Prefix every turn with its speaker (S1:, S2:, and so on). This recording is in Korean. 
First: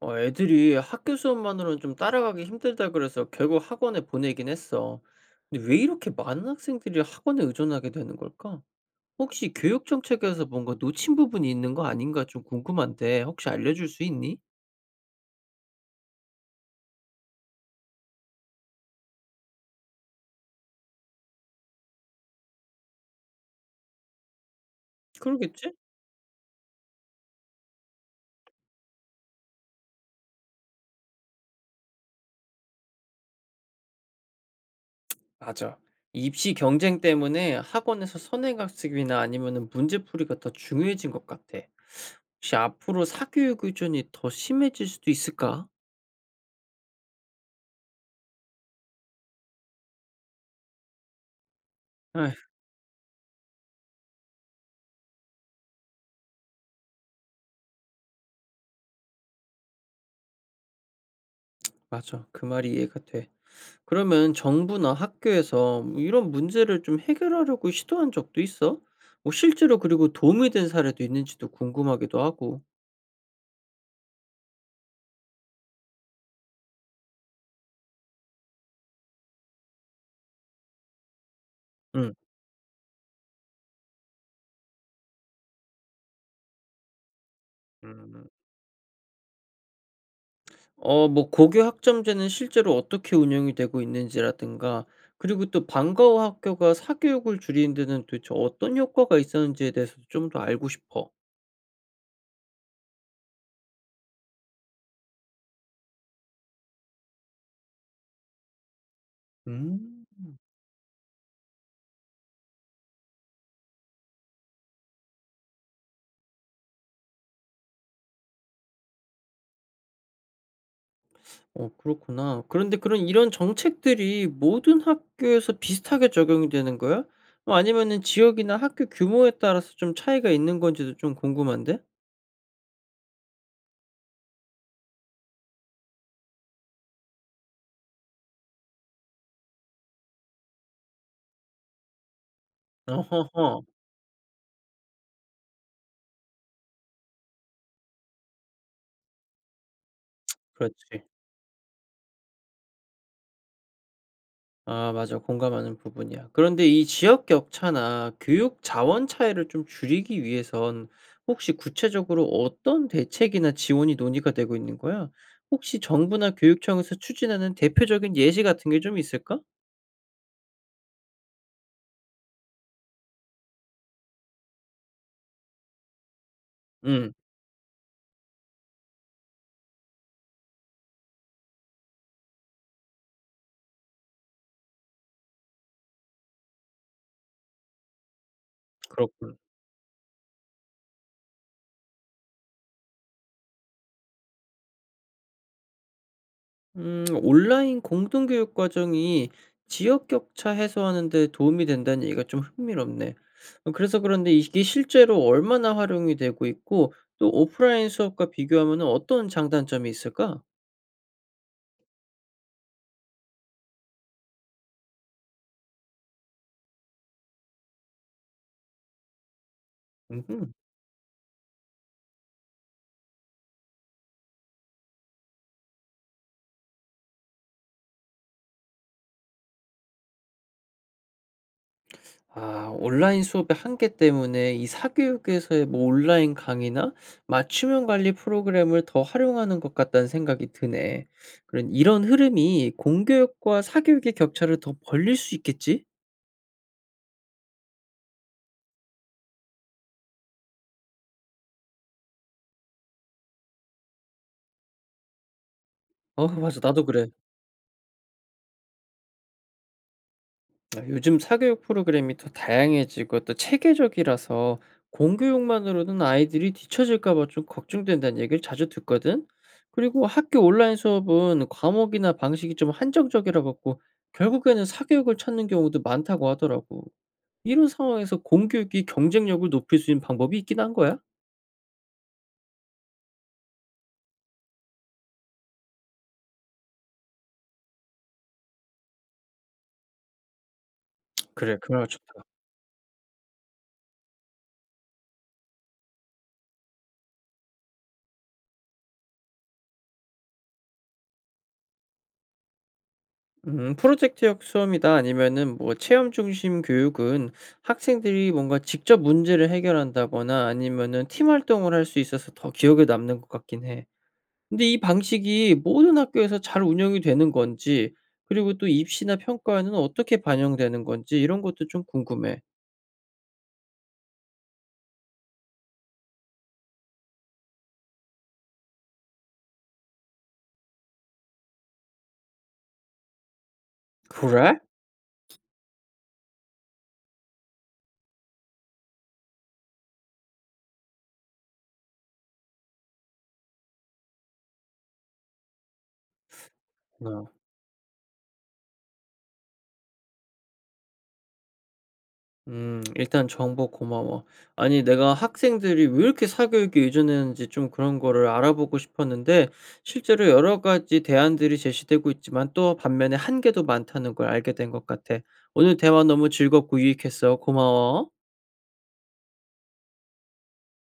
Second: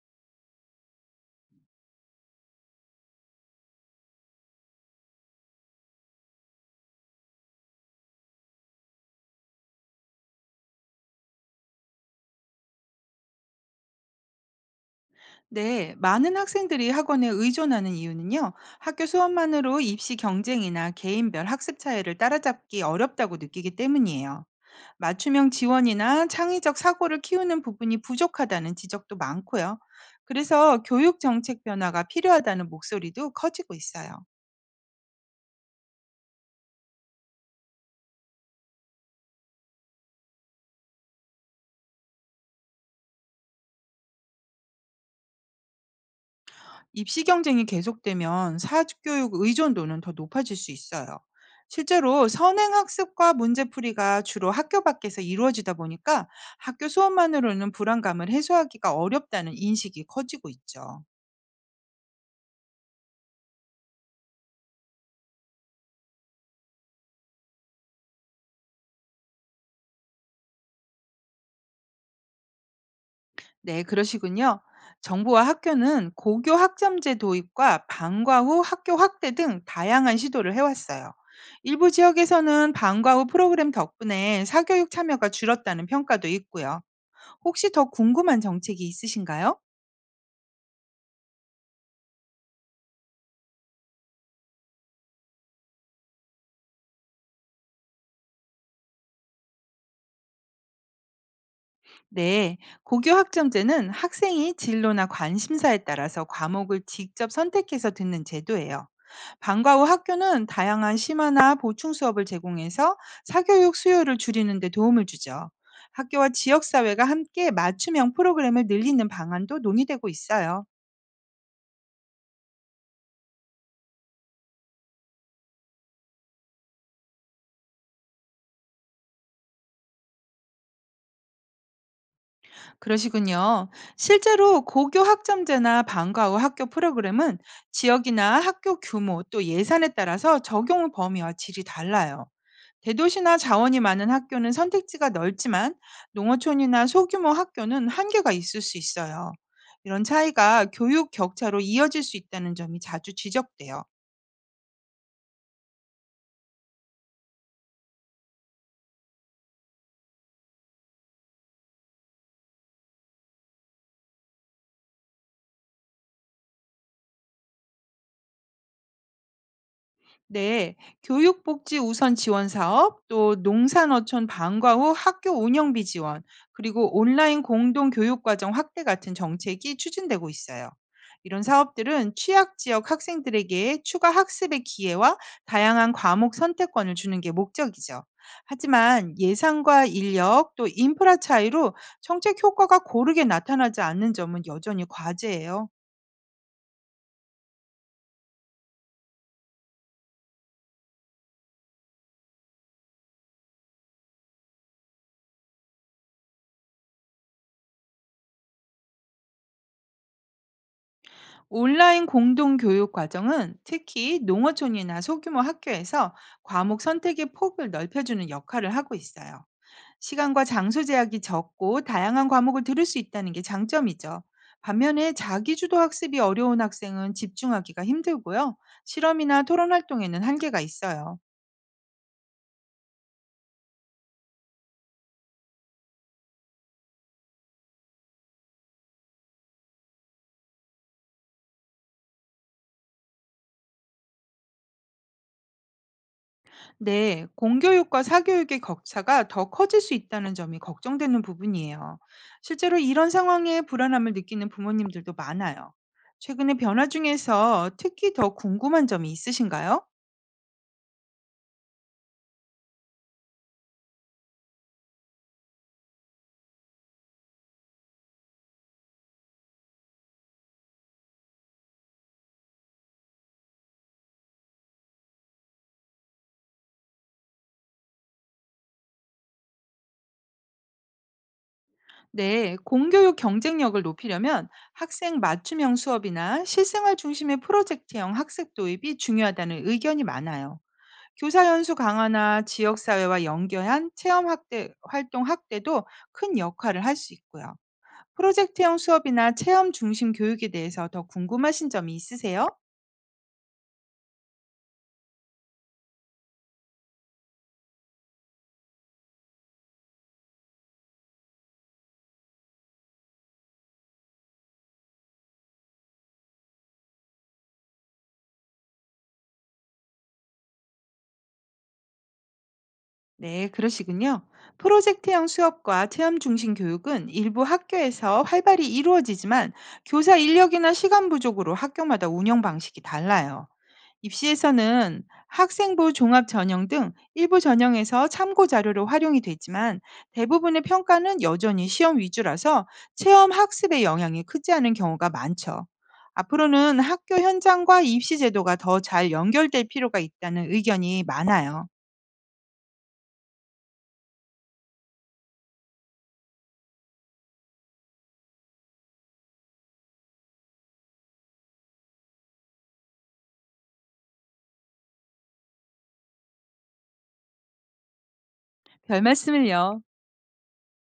S1: 어 애들이 학교 수업만으로는 좀 따라가기 힘들다 그래서 결국 학원에 보내긴 했어. 근데 왜 이렇게 많은 학생들이 학원에 의존하게 되는 걸까? 혹시 교육 정책에서 뭔가 놓친 부분이 있는 거 아닌가 좀 궁금한데 혹시 알려줄 수 있니?
S2: 네, 많은 학생들이 학원에 의존하는 이유는요, 학교 수업만으로 입시 경쟁이나 개인별 학습 차이를 따라잡기 어렵다고 느끼기 때문이에요. 맞춤형
S1: 그러겠지?
S2: 지원이나 창의적 사고를 키우는 부분이 부족하다는 지적도 많고요. 그래서 교육 정책 변화가 필요하다는 목소리도 커지고 있어요.
S1: 맞아. 입시 경쟁 때문에 학원에서 선행학습이나 아니면은 문제풀이가 더 중요해진 것 같아. 혹시 앞으로 사교육 의존이 더 심해질 수도 있을까?
S2: 입시 경쟁이 계속되면 사교육 의존도는 더 높아질 수 있어요. 실제로
S1: 에휴,
S2: 선행 학습과 문제풀이가 주로 학교 밖에서 이루어지다 보니까 학교 수업만으로는 불안감을 해소하기가 어렵다는 인식이 커지고 있죠.
S1: 맞아. 그 말이 이해가 돼. 그러면 정부나 학교에서 뭐 이런 문제를 좀 해결하려고 시도한 적도 있어? 뭐 실제로 그리고 도움이 된 사례도 있는지도 궁금하기도 하고.
S2: 네, 그러시군요. 정부와 학교는 고교 학점제 도입과 방과 후 학교 확대 등 다양한 시도를 해왔어요. 일부
S1: 응.
S2: 지역에서는 방과 후 프로그램 덕분에 사교육 참여가 줄었다는 평가도 있고요. 혹시 더
S1: 음.
S2: 궁금한 정책이 있으신가요?
S1: 어, 뭐 고교 학점제는 실제로 어떻게 운영이 되고 있는지라든가, 그리고 또 방과 후 학교가 사교육을 줄이는 데는 도대체 어떤 효과가 있었는지에 대해서 좀 더 알고 싶어.
S2: 네, 고교 학점제는 학생이 진로나 관심사에 따라서 과목을 직접 선택해서 듣는 제도예요. 방과 후
S1: 음.
S2: 학교는 다양한 심화나 보충 수업을 제공해서 사교육 수요를 줄이는 데 도움을 주죠. 학교와 지역사회가 함께 맞춤형 프로그램을 늘리는 방안도 논의되고 있어요.
S1: 어 그렇구나. 그런데 그런 이런 정책들이 모든 학교에서 비슷하게 적용이 되는 거야? 어 아니면은 지역이나 학교 규모에 따라서 좀 차이가 있는 건지도 좀 궁금한데?
S2: 그러시군요. 실제로 고교 학점제나 방과 후 학교 프로그램은 지역이나 학교 규모 또 예산에 따라서 적용 범위와 질이 달라요. 대도시나
S1: 어허허.
S2: 자원이 많은 학교는 선택지가 넓지만 농어촌이나 소규모 학교는 한계가 있을 수 있어요. 이런 차이가
S1: 그렇지.
S2: 교육 격차로 이어질 수 있다는 점이 자주 지적돼요.
S1: 아 맞아. 공감하는 부분이야. 그런데 이 지역 격차나 교육 자원 차이를 좀 줄이기 위해선 혹시 구체적으로 어떤 대책이나 지원이 논의가 되고 있는 거야? 혹시 정부나 교육청에서 추진하는 대표적인 예시 같은 게 좀 있을까?
S2: 네, 교육복지 우선 지원 사업, 또 농산어촌 방과 후 학교 운영비 지원, 그리고
S1: 음.
S2: 온라인 공동 교육과정 확대 같은 정책이 추진되고 있어요. 이런 사업들은 취약 지역 학생들에게 추가 학습의 기회와 다양한 과목 선택권을 주는 게 목적이죠.
S1: 그렇
S2: 하지만
S1: 군
S2: 예산과 인력 또 인프라 차이로 정책 효과가 고르게 나타나지 않는 점은 여전히 과제예요.
S1: 온라인 공동교육 과정이 지역 격차 해소하는 데 도움이 된다는 얘기가 좀 흥미롭네. 어, 그래서 그런데 이게 실제로 얼마나 활용이 되고 있고, 또 오프라인 수업과 비교하면 어떤 장단점이 있을까?
S2: 온라인 공동 교육 과정은 특히 농어촌이나 소규모 학교에서 과목 선택의 폭을 넓혀주는 역할을 하고 있어요. 시간과
S1: 음흠.
S2: 장소 제약이 적고 다양한 과목을 들을 수 있다는 게 장점이죠. 반면에 자기주도 학습이 어려운 학생은 집중하기가 힘들고요. 실험이나 토론 활동에는 한계가 있어요.
S1: 아, 온라인 수업의 한계 때문에 이 사교육에서의 뭐 온라인 강의나 맞춤형 관리 프로그램을 더 활용하는 것 같다는 생각이 드네. 그런 이런 흐름이 공교육과 사교육의 격차를 더 벌릴 수 있겠지?
S2: 네, 공교육과 사교육의 격차가 더 커질 수 있다는 점이 걱정되는 부분이에요. 실제로 이런 상황에 불안함을 느끼는 부모님들도 많아요.
S1: 어,
S2: 최근의
S1: 맞아. 나도
S2: 변화
S1: 그래.
S2: 중에서 특히 더 궁금한 점이 있으신가요?
S1: 아, 요즘 사교육 프로그램이 더 다양해지고 또 체계적이라서 공교육만으로는 아이들이 뒤처질까 봐 좀 걱정된다는 얘기를 자주 듣거든. 그리고 학교 온라인 수업은 과목이나 방식이 좀 한정적이라 갖고 결국에는 사교육을 찾는 경우도 많다고 하더라고. 이런 상황에서 공교육이 경쟁력을 높일 수 있는 방법이 있긴 한 거야?
S2: 네, 공교육 경쟁력을 높이려면 학생 맞춤형 수업이나 실생활 중심의 프로젝트형 학습 도입이 중요하다는 의견이 많아요. 교사
S1: 그래,
S2: 연수
S1: 그나마 좋다.
S2: 강화나 지역사회와 연결한 체험 확대, 활동 확대도 큰 역할을 할 수 있고요. 프로젝트형 수업이나 체험 중심 교육에 대해서 더 궁금하신 점이 있으세요?
S1: 프로젝트형 수업이다 아니면은 뭐 체험 중심 교육은 학생들이 뭔가 직접 문제를 해결한다거나 아니면은 팀 활동을 할 수 있어서 더 기억에 남는 것 같긴 해. 근데 이 방식이 모든 학교에서 잘 운영이 되는 건지 그리고 또 입시나 평가에는 어떻게 반영되는 건지 이런 것도 좀 궁금해.
S2: 네, 그러시군요. 프로젝트형 수업과 체험 중심 교육은 일부 학교에서 활발히 이루어지지만 교사 인력이나 시간 부족으로 학교마다 운영 방식이 달라요.
S1: 그래?
S2: 입시에서는 학생부 종합 전형 등 일부 전형에서 참고 자료로 활용이 되지만 대부분의 평가는 여전히 시험 위주라서 체험 학습의 영향이 크지 않은 경우가 많죠. 앞으로는 학교
S1: 네.
S2: 현장과 입시 제도가 더 잘 연결될 필요가 있다는 의견이 많아요.
S1: 일단 정보 고마워. 아니 내가 학생들이 왜 이렇게 사교육에 의존했는지 좀 그런 거를 알아보고 싶었는데 실제로 여러 가지 대안들이 제시되고 있지만 또 반면에 한계도 많다는 걸 알게 된 것 같아. 오늘 대화 너무 즐겁고 유익했어. 고마워.
S2: 별 말씀을요.